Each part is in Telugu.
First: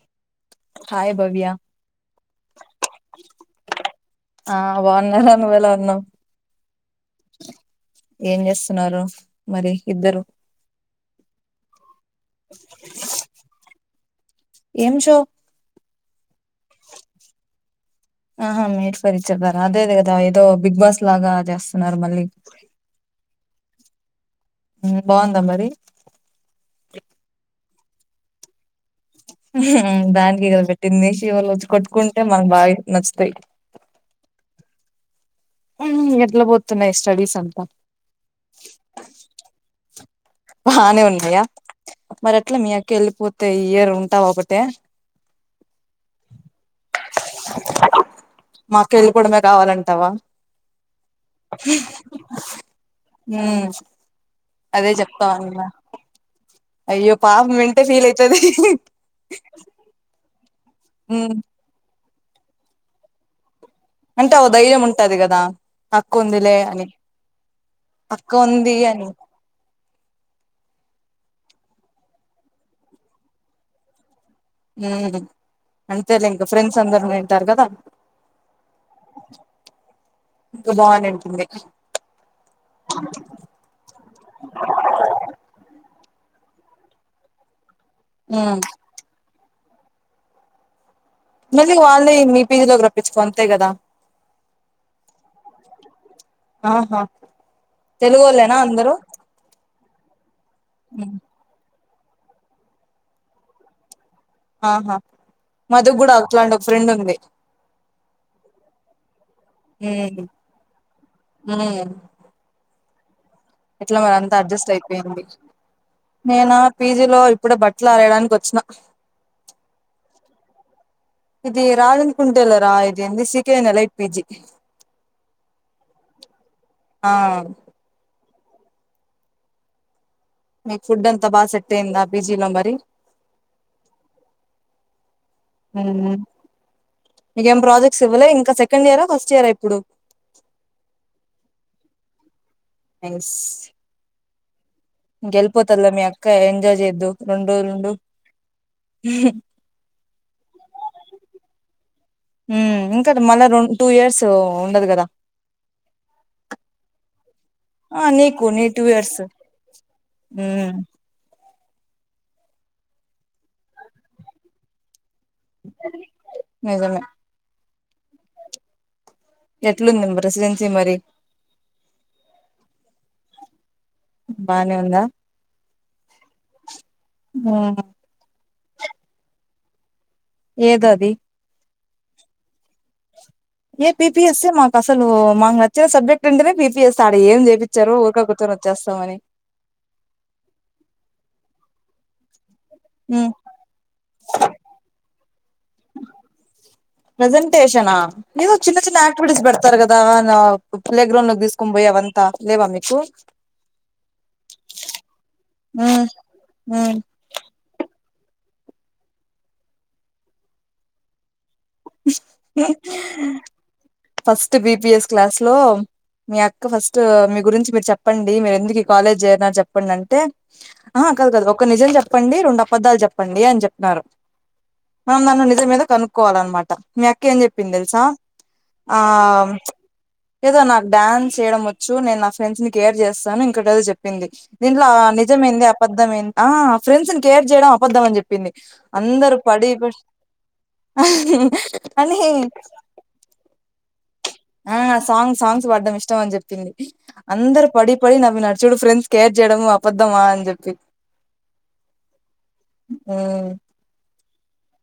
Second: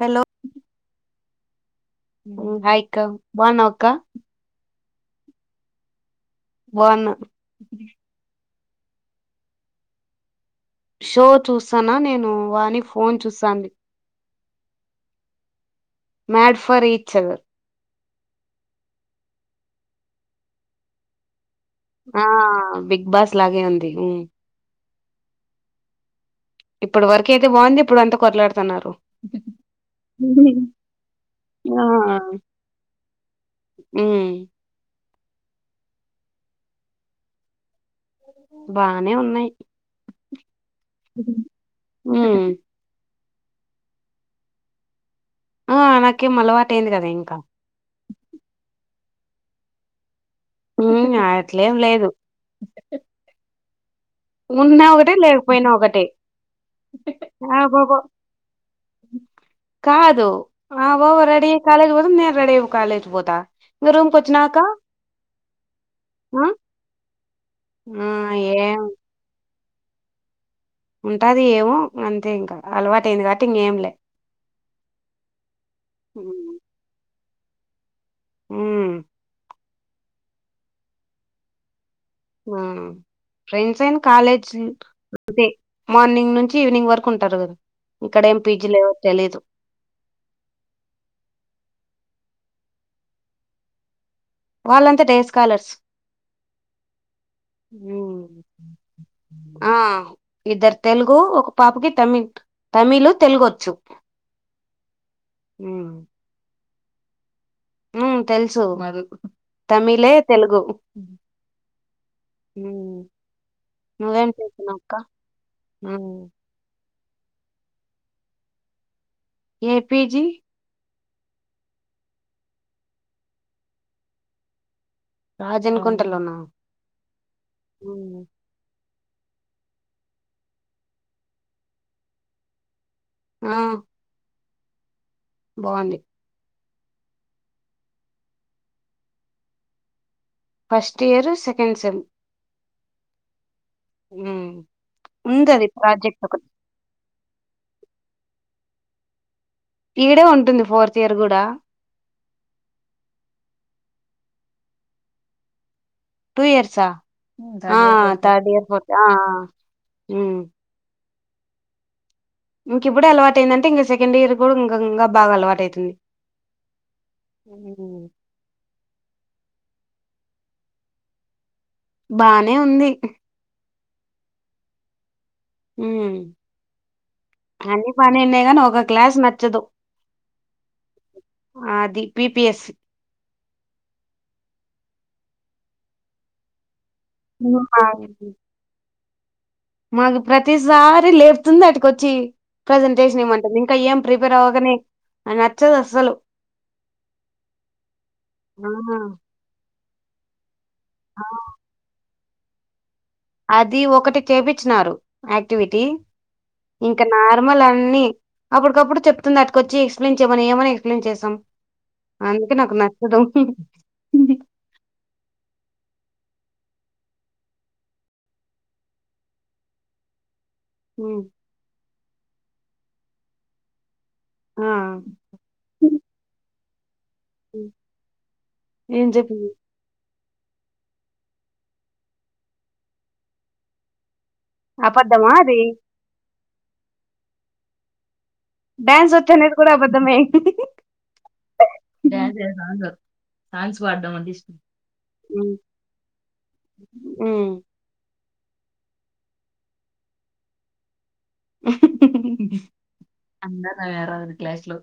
హలో హాయ్ భవ్యా హాయి అక్క బాన్నావా అక్క ఆ బాగున్నా రా నువ్ ఎలా ఉన్నావ్ బావున్నా స్తున్నారు మరి ఇద్దరు సనా నె నేను వాణి ఫోన్ చూసాంది ఏం చో మ్యాడ్ ఫర్ ఈచ్ అదర్ ఆహా మేడ్ ఫర్ ఈచ్ అదర్ ఆ అదే దే కదా ఏదో బిగ్ బాస్ లాగా జెస్ ఆ బిగ్ బాస్ లాగే ఉంది హు మ్ బాగుందా మరి ఇప్పుడు వరకు అయితే బాగుంది ఇప్పుడు అంతా కొట్లాడుతన్నారు దానికే గదా పెట్టింది శివా ల్లొచ్చి ఆ కొట్టుకుంటే మనకు బాగా నచ్చుతాయి ఉమ్ ఎట్ల బోతున్నాయి స్టడీస్ అంతా బానే ఉన్నాయి బానే ఉన్నాయా మరి ఉమ్ అట్లా మీ అక్క వెళ్ళిపోత థే ఇయర్ ఉంటావు ఒకటే ఆ నాకెం అలవత్ పట్టేంది కదా ఇంకా మా అక్క వెళ్ళిపోవడమే కావాలంటావా ఉ అట్లేం లేదు ఉమ్, ఉన్నా అదే ఒకటే చెప్తా ఉన్నా లేకపోయినా ఒకటిబ అయ్యో పాపం హా పో వింటే పో ఫీల్ అవుతది కాదు ఆవో ఉమ్, రెడి కాలే నెన్ రెడీ అయి కాలేజ్ కి పోతా ఇంగ రూమ్కి అంటే ఓ వచ్చినాక ధైర్యం ఉంటది కదా హక్కు ఆ ఉందిలే అని ఆ అక్క ఉంది ఏం అని ఉంటాది ఏమ అంతే ఇంకా అలవాటుయింది కాబట్టి ఇంకేం లే ఉమ్ అంతేలే ఇంకా ఉమ్ ఫ్రెండ్స్ అందరు ఉ టారుగాద ఉమ్ ఇ బా నటింది ఉమ్ ఫ్రెండ్స్ అయిన కాలేజ్ అతే మార్నింగ్ నుంచి ఈవినింగ్ వర్క్ ఉంటారు కదా ఇక్కడేం ఉమ్ పీజీ లేవో తెలిదు మళ్ళీ వాళ్ళని మీ పీజీలోకి రప్పించుకో అంతే కాదా వాళ్ళంతా డే స్కాలర్స్ ఆహా తెలుగు వాళ్ళేనా అందరు ఆ ఇద్దరు తెలుగు ఒక పాపకి తమిళ్ తమిళ్లలు తెలుగొచ్చు ఆహా ఉమ్ మధుకు గూడా అట్లాంటి ఓ ఫ్రెండ్ ఉంది ఉమ్ తెలుసు తమిళే ఉమ్ తెలుగు ఉమ్ ఇట్లా మరి నువ్వేం అంతా అడ్జస్ట్ చేస్తున్నావ్ అక్క అయిపోయింది ఉమ్, నేనా పీజీలో ఇప్పుడు బట్టలు ఆరేయడానికి వచ్చిన ఏపీజీ ఇది రాజన్ కుంటెల రా ఇది సకెనెల లేట్ పిజి రాజన్కుంటలోనా ఆ ఉమ్ మీకు ఫుడ్ అంతా బాగా సెట్ అయిందా పిజీలో మరి ఆ బాగుంది ఉహు మీకు ఎం ప్రాజెక్ట్స్ ఇవ్వలే ఇంకా సెకండ్ ఇయరా ఫస్ట్ ఇయరా ఇప్పుడు ఫస్ట్ ఇయర్ సెకండ్ సెమ్ ఎస్ ఉ గెలీపోతదిలే మీ అక్క ఎంజాయ్ చేదువు రెండు రెండు ఉం ఈడే ఉంటుంది ఫోర్త్ ఇయర్ కూడా ఉ ఇంకా మళ్ళా రెండు టూ ఇయర్స్ ఉండదు గదా టూ ఇయర్స్ ఆ ఆ నీకు థర్డ్ నీ ఇయర్ టూ ఫోర్త్ ఆ ఆ ఇయర్స్ ఉ మ్మ్ ఇంక ఇప్పుడు అలవాటు అయిందంటే ఇంగ సేకండ్ ఇయర్ కూడా ఇంగ ఇంగ బాగా అలవాటు అవుతుంది నిజమే ఉ ఎట్లుంది రెడ్జెన్సీ మరి బాగనే ఉంది బానే ఉందా ఉ మ్మ్ అన్ని బానే ఉన్నాయ్ గానీ ఒక్ ఒక క్లాస్ నచ్చదు ఏదో అది అది పిపిఎస్ ఏ పిపిఎస్ మాకు అసలు మాకునచ్చిన సబ్జెక్ట్ అంటేనే పిర్ చేస్తా ఆడు ఏం చేపిచ్చారో ఒక్క గుర్తరు వచ్చేస్తామని మాకు ప్రతిసారి లేపుతుంది అటుకు అచ్చి ప్రెజెంటేషన్ మ్మ్ ఇవమంటుంది ఇంకా ఎం ప్రిప్ నువ్వే రగనే నచ్చదు అసలు ప్రెసెంటేషనా ఏదో ఆ చిన్న చిన్న ఆక్టివిటీస్ బెడత్ తరుగదానా ప్లే గ్రౌండ్ ఆ. లోకి తీసుకో పోయివను త లేవా మీకు అది ఒకటి చేపించినారు యాక్టివిటీ మ్మ్ మ్మ్ ఇంకా నార్మల్ అన్ని అప్పుకప్పుడు చెప్తుంది అట్కొచ్చి ఎక్స్ప్లెయిన్ చేయమని ఏమని ఎక్స్లెయిన్ చేసాం అందుకే నాకు నచ్చదు ఫస్ట్ బిపిఎస్ క్లాస్ లో మీ అక్క ఫస్ట్ మీ గురించి మీరు చెప్పండి మీరు ఎందుకు ఈ కాలేజ్ చేయన చెప్పండి అంటే ఆ ఉమ్, కదు కదు ఒక్క నిజం చెప్ చెప్పండి రెండు అబద్ద్దాలు చెప్పండి అని చెప్పినారు ఆ, మనం నన్ను నిజం ఏదో కనుక్కోవాలన్నమాట మీ అక్క ఎమ్ ఉమ్. చెప్పింది దెల్సా ఆ ఏం చెప్పింది ఏదో నాకు డాన్స్ చేయడం వచ్చు నేను నా ఫ్రెండ్స్ ని కేర్ చేస్తాను ఇంకట ఏదో చెప్పింది దీంట్లో అబద్ధమా నిజం అది ఏంది అబద్ధం ఏంది ఆ ఫ్రెండ్స్ ని కేర్ చేయడం అబద్దం అని చెప్పి పింది డాన్స్ వచ్చు అందరు అనేది పడి కూడా పడి అని డాన్స్ అనే అసలు అ ఆ సాంగ్ సాంగ్స్ పాడ్డం ఇష్టం అని చెప్ింది ఉమ్. అందరుూ పడి పడి మీ నడుచుడు ఫ్రెండ్స్ కేర్ చేయడము అపద్ధమా అని చెప్పి అంద వేర క్లాస్ లో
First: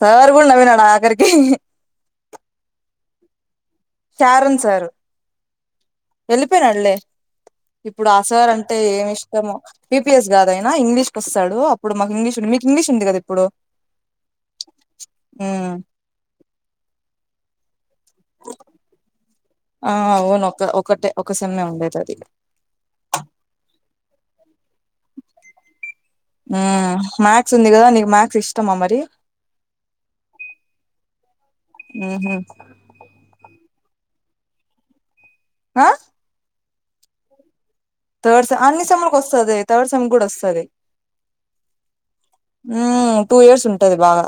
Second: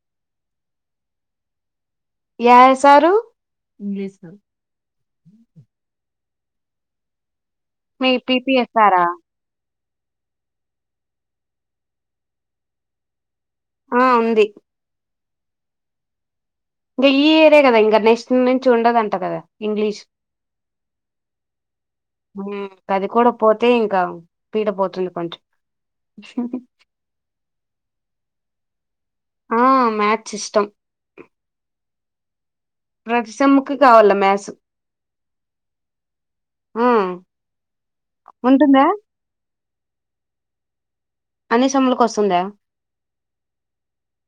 సార్ గూడా నవ్విన్నాడా ఖరికి ఏ సారు ఇంగ్లీష్ స వెళిపోయినాళ్లే ఇప్పుడు ఆ సార్ పీపీ అంటే ఎస్ఆరా ఏమి ఇష్టము పిపిఎస్ కాదు అయినా ఇంగ్లీష్కి వస్తాడు అప్పుడుకు ఇంగ్లీష్ ఉంది మీకు ఇంగ్లీష్ ఉంది కదా ఇప్పుడు ఆ ఉంది ఆ ఇంకా ఈరే కదా ఇకా నెక్స్ట్ నుంచి ఉండదంట కదా ఆ ఇంగ్లీష్ అవును ఒక ఒకటే ఒక సెమ్మె ఉండేది అది అది కూడా పోతే ఇంకా పీడ పోతుంది కొంచెం ఉత్తమ మరి ఆ మథస్ ఇష్టం ఆహ ప్రతిసమ్ముకి కావాల మ్యాస్ ఆ ఆ తస్ అన్ని ఉంటుందా స మ కస్త తవర్సం కూడా వస్తుంది అన్ని సెమ్ములకు వస్తుందా టూ ఇయర్స్ ఉంటది బాగా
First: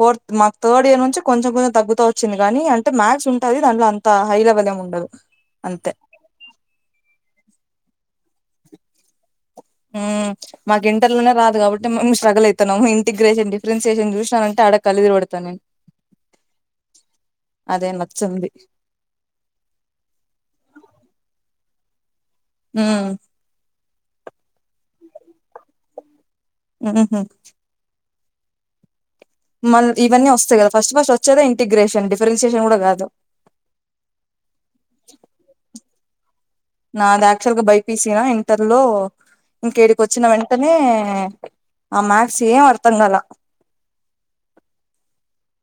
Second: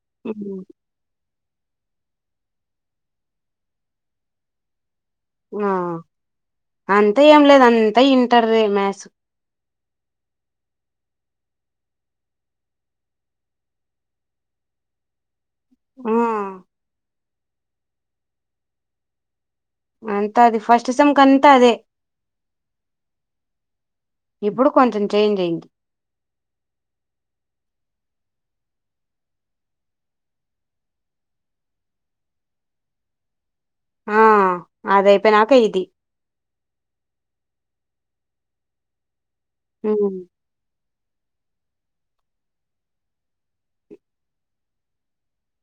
ఫోర్త్ మాకు ఉమ్, థర్డ్ ఇయర్ నుంచి కొంచం కొంచెం తగ్గుత వచ్చింది కానీ అంటే మాథ్స్ ఉంటుది దాంట్ అంత హై లెవెల్ ఏ ఉండదు ఆ అంతే అ అంతే ఏం లేదు అంతా ఇంటారు మ్యాథ్స్ మాకు ఇంటర్లోనే రాదు కాబట్టి మేము స్ట్రగుల్ అవుతున్నాము ఇంటిగ్రేషన్ డిఫరెన్షయషన్ చూసాన అంటే అడగ కలిది పడతా నేను ఆ అదే నచ్చంది అంత అది ఫస్ట్ సంమ్ కంత అదే హ ఇప్పుడు కొంచెం చేంజ్ అయింది ఆ మల్ ఇవన్నీ వస్తాయి కదా ఫస్ట్ ఫస్ట్ వచ్చేద ఇంటిగ్రేషన్ డిఫరెన్షియషన్ కూడా కాదు అదైపోయినాకిది నాది యాక్చువల్ గా బైపీసనా ఇంటర్ లో ఉమ్, ఇంకేడికిొచ్చిన వెంటనే ఆ మత్సమార్థం గాలా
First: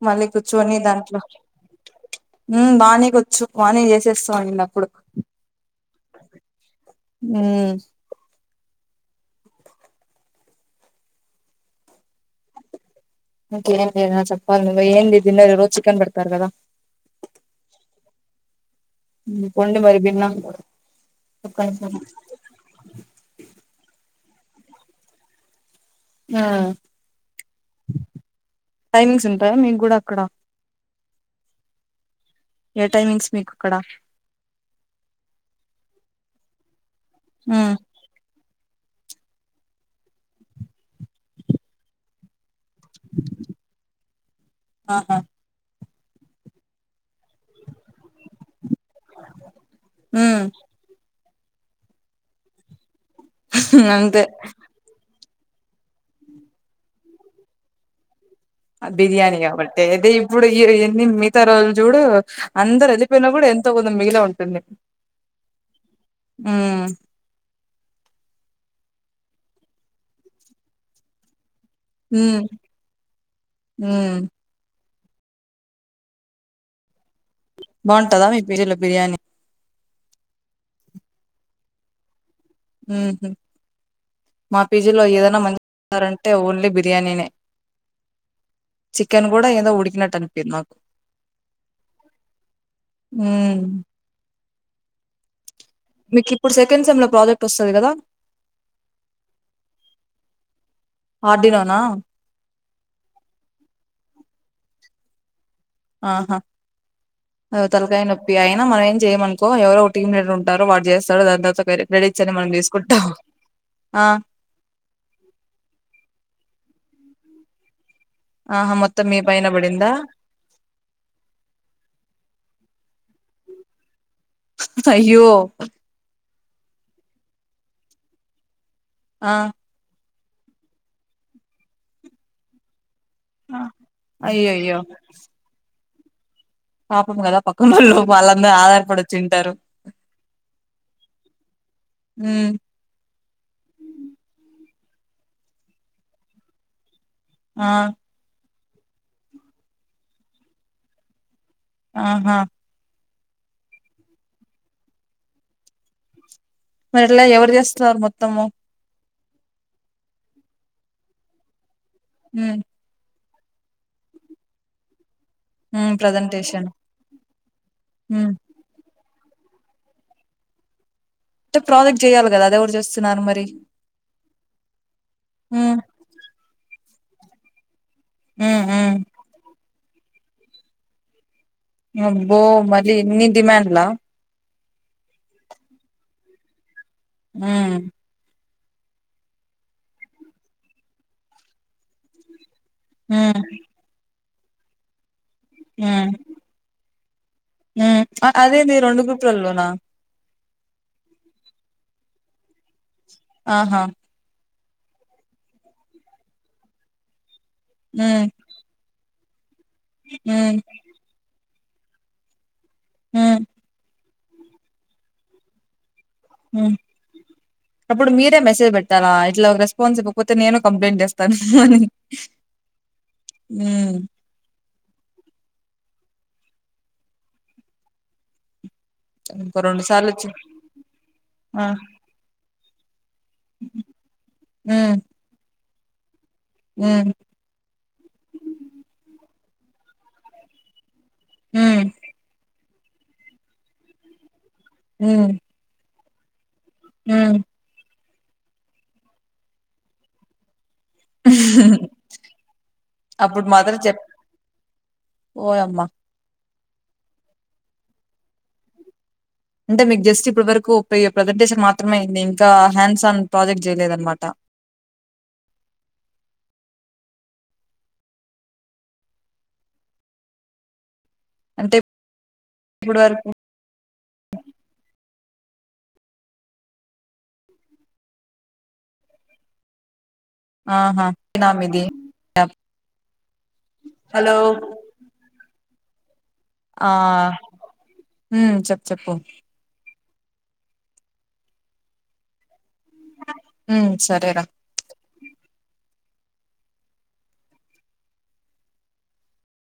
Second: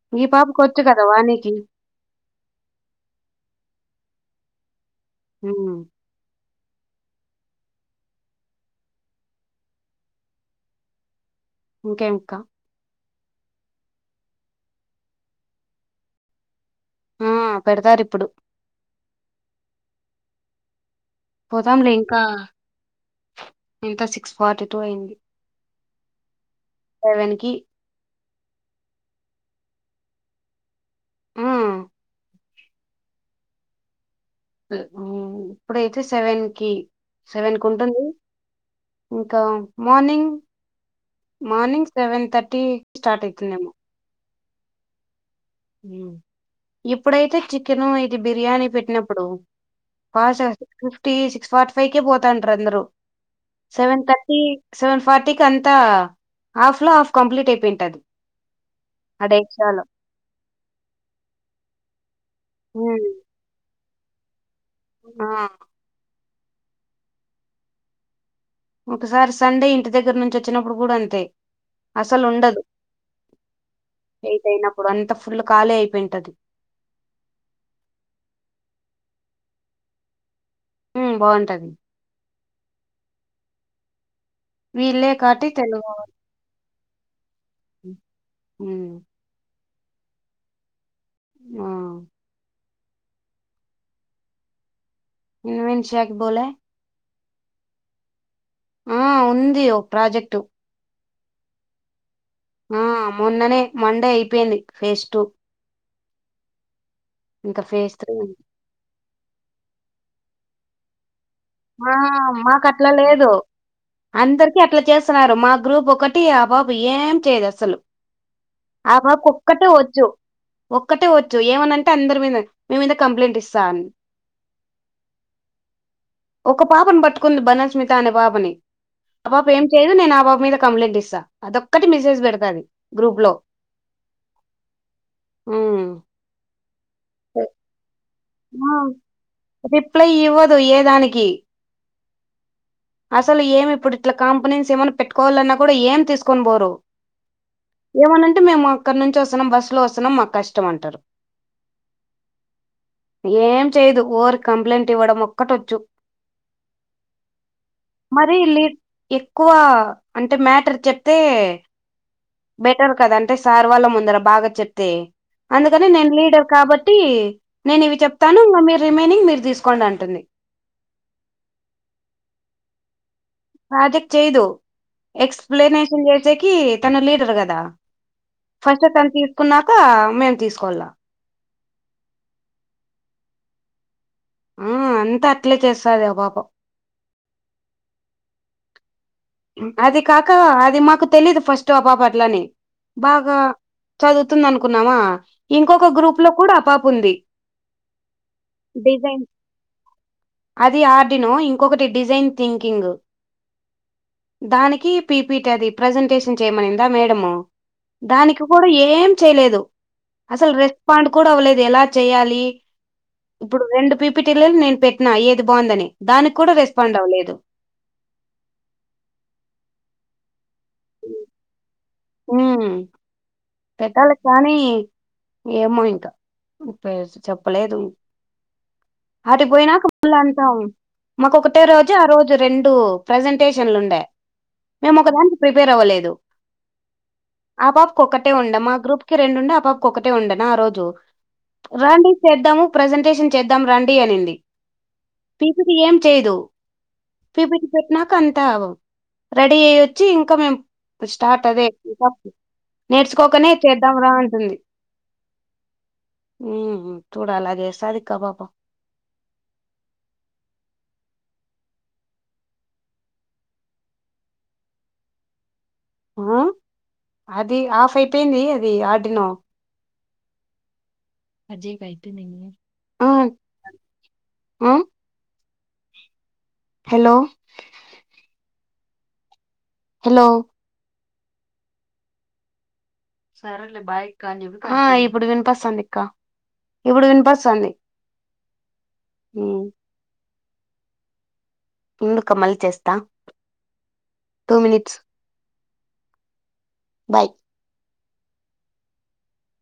మళ్ళీ ఈ పాపకు కూర్చుని వచ్చు కదా దాంట్లో వాణికి బానే కూచు వానీ జేసేస్తాండి అప్పుడు ఉ అ ఇంకేంకా ఇంకే లే నా చప్పాలు ఏందంది దిన రోజ్ చికెన్ బడతారు కదా ఆ పెడతారు ఇప్పుడు ఎ పోదాంలే ఇంకా ఎంత సిక్స్ ఫార్టీ టు అయ్యింది ఆ టైమింగ్ మీగ్గూడా అక్కడ ఆ ఉమ్, ఏ టైమింగ్స్ మీకు అక్కడ హు ఇప్పుడైతే సెవెన్ కి సెవెన్ కు మ్మ్ ఉంటుంది ఇంకా morning morning seven thirty start అయితుందమో ఆహా ఇప్పు ఇప్పుడైతే చికెన్ ఇది బిర్యానీ పెట్టినప్పుడు ఫస్ మ్మ్ సిస్ ఫిఫ్టీ ఫార్టీ ఫైవ్ కే పోతాండ్రందరు సెవెన్ అంతే థర్టీ సెవెన్ ఫార్టీకి అంతా హాఫ్ లో హాఫ్ కంప్లీట్ అయిపోయింటది ఆ బిర్యానీ గాబట్టి డేక్షాలో అదతే ఇప్పుడు నిమ్ మిగతా రోజుల్ చూడు అందరు ఉమ్. అలిపోయిన కూడా ఎంతంది మీలా ఉంటుంది ఆ ఉ ఒకసారి సండే ఇంటి దగ్గర నుంచి వచ్చినప్పుడు కూడా అంతే అసలు మ్మ్ ఉండదు మ్మ్ ఏదైనా ఇప్పుడు అంత ఫుల్ ఖాళీ అయిపోయింటది బాగుంటదా మీ పేర్లో బిర్యానీ హా బాగుంటది ఆహ మా పీజీలో వీళ్ళే ఏదైనా కాటి మంచిగా తెలుగు వాళ్ళు. పెడతారంటే ఓన్లీ బిర్యాని బిర్యానీనే ఉమ్, చికెన్ కూడా ఏంద ఉడి ఇలాట్ అనిపింది నాకు ఆ అ ఇన్వెన్షియాకి మీకు బోలే ఇప్పుడు సెకండ్ సెమ్ లో ప్రాజెక్ట్ వస్తాది కదా ఆ ఉంది ఓ ప్రాజెక్టు ఆడిననా ఆ మొన్ననే మండే అయిపోయింది ఫేజ్ టు ఆహా ఫేజ్ తలకాయ త్రీ నొప్పి అయినా మనం ఏం చెయ్యమనుకో ఎవరో ఒక టీమ్ మేట్ ఉంటారు వాడ్ చేస్ మా మాకట్లా లేదు ఆ అందరికి అట్లా చేస్తున్నారు మా గ్రూప్ ఒకటి ఆ బాబు ఏం చేయదసలు ఆహా ఆ మొత్తం మీ బాబుకు పైన ఒక్కటే పడిందా వచ్చు ఒక్కటే వచ్చు ఏమనంటే అందరి మీన మీ మీద కంప్లైంట్ ఇస్ సాన్ అయ్యో ఒక పాపన్బట్టుకుంది బనస్మిత అనే పాపని ఆ పాప ఏం చేయదు నేను ఆ బాబ్ మీద కంప్లైంట్ ఇస్తా అదొక్కటి మెసేజ్ పెడతాది గ్రూప్ అయ్యో అయ్యో ఉమ్ పాపం గదా పక్కనోలు ఆహ్ రిప్లై ఇవ్వదు ఏదానికి ఉమ్ అసలు ఏమి ఇప్పుడు ఇట్లా కంపెనెన్స్ ఏమన్నా పెట్టుకోవాలన్నా కూడా ఏం తీసుకొన్బోరు ఆ ఏమనంటే మేమ్ మా అక్కడ్నుంచి వస్తున్నాం బస్సులో వస్తున్నాం మాక్ కష్టం అంటారు ఆ హా ఏం చేయదు ఓర్క కంప్లైంట్ ఇవ్వడం ఒక్కటొచ్చు మరి ఇట్లా ఎవర్ చేస్తున్నారు మొత్తము ఎక్కువా అంటే మ్యాటర్ చెప్తే ఉమ్ బెటర్ కదని ట్ సార్ వాళ్ళ్ముందర బాగా చెప్తే అందుకని ఉమ్ నేన్ లీడర్ ప్రజెంటేషన్ కాబట్టి ఇవి ఉమ్ చెప్పతాను ఇంగా మీరి విని మీర్తీసుకోండి అంటుంది అంటే ప్రాజెక్ట్ చేయాల గదా అది ఎవర్జేస్ ప్రాజెక్ట్ చేయ్దు ఉమ్ ఎక్స్ప్లనేఫన్ చేసేకి తన లీడర్ గదా ఉమ్ ఫస్ట్ ఉమ్ తన్తీసుకున్నాక మేమ్ తీసుకోల్లా అబ్బో మరి ఇన్ని డిమాండ్లా ఆ అంతా అట్లే చేస్తది ఆ పాప ఉమ్ అది కాక అది మాకు తెలీదు ఫస్టు ఆ పాప అట్లని బాగా ఉమ్ చదుత్ తుందనుకున్నామా ఇంకొక ఉమ్ గ్రూప్లో కూడా ఆ పాప ఉంది హ్మ్ అదేంది రెండు డిజైన్ గ్రూపులలోనా అది ఆర్డిను ఇంకొకటి డిజైన్ థింకింగ్ ఆహా దానికి పీపిటీ అది ప్రజెంటేషన్ చేయమనిందా మేడము హ్మ్ దానికి కూడా ఏం చేయలేదు అసలు హ్మ్ రెస్పాండ్ కూడా అవ్వలేదు ఎలా చేయాలి హ్మ్ ఇప్పుడు రెండు పీపు మెటీరల్ నేను పెట్టిన ఏది బాగుందని దానికి కూడా ఉమ్ రెస్పాండ్ అవ్వలేదు అప్పుడు మీరే మెసేజ్ పెట్ టాలా ఇట్లా రెస్పాన్స్ ఇవ్వపోతే నేను కంప్లైంట్ చేస్తాను అని ఉమ్ హ్మ్ పెట్టాల కానీ ఏమో ఇంకా ముపర్స్ చెప్పలేదు ఇంకో రెండు అటుపోయినాక సార్లు పూళ్ళ వచ్చి అంతం మాకు ఒకటే రోజు ఆ రోజు రెండు ప్రజెంటేషన్లు ఉండే హ్మ్ మేము ఒకదాం ప్రిపేర్ అవ్వలేదు హ్మ్ ఆ పప్ కు ఒకటే ఉండ మా గ్రూప్ కి రెండు ఉండే అప్ పాక్క ఒకటే ఉండేనా ఆ రోజు హ్మ్ రండి చేద్దాము ప్రజెంటేషన్ చేద్దాం రండి అనింది హ్మ్ పిపి టిఏం చేదు హ్మ్ పిపి టి చే నాకంథావ్ రెడీ అయ్య చ్చి ఇంక మేం స్టార్ట్ అదే ఇంకా అప్పుడు నేర్చుకోకనే మాత్రం చేద్దాం చెప్ రా అంటుంది ఓయమ్మా హమ్ చూడ అల చేస్తది క్క ఆ పాప అంటే మీకు జస్ట్ ఇప్పటి వరకు ప్రజెంటేషన్ మాత్రమేంది ఇంకా హ్యాండ్స్ ఆన్ ప్రాజెక్ట్ చేయలేదనమాట ఆ అది ఆఫ్ అయిపోయింది అది ఆర్డినో ఆ అంటే ఇప్పుడు వరకు ఆ హలో హలో ఆహా నా మీది అప్ ఆ ఇప్పుడు వినపస్థాంధీ క ఆ హమ్ చెప్ చెప్పు ఉండుక మల్లిచేస్ హమ్ సరేర బాయ్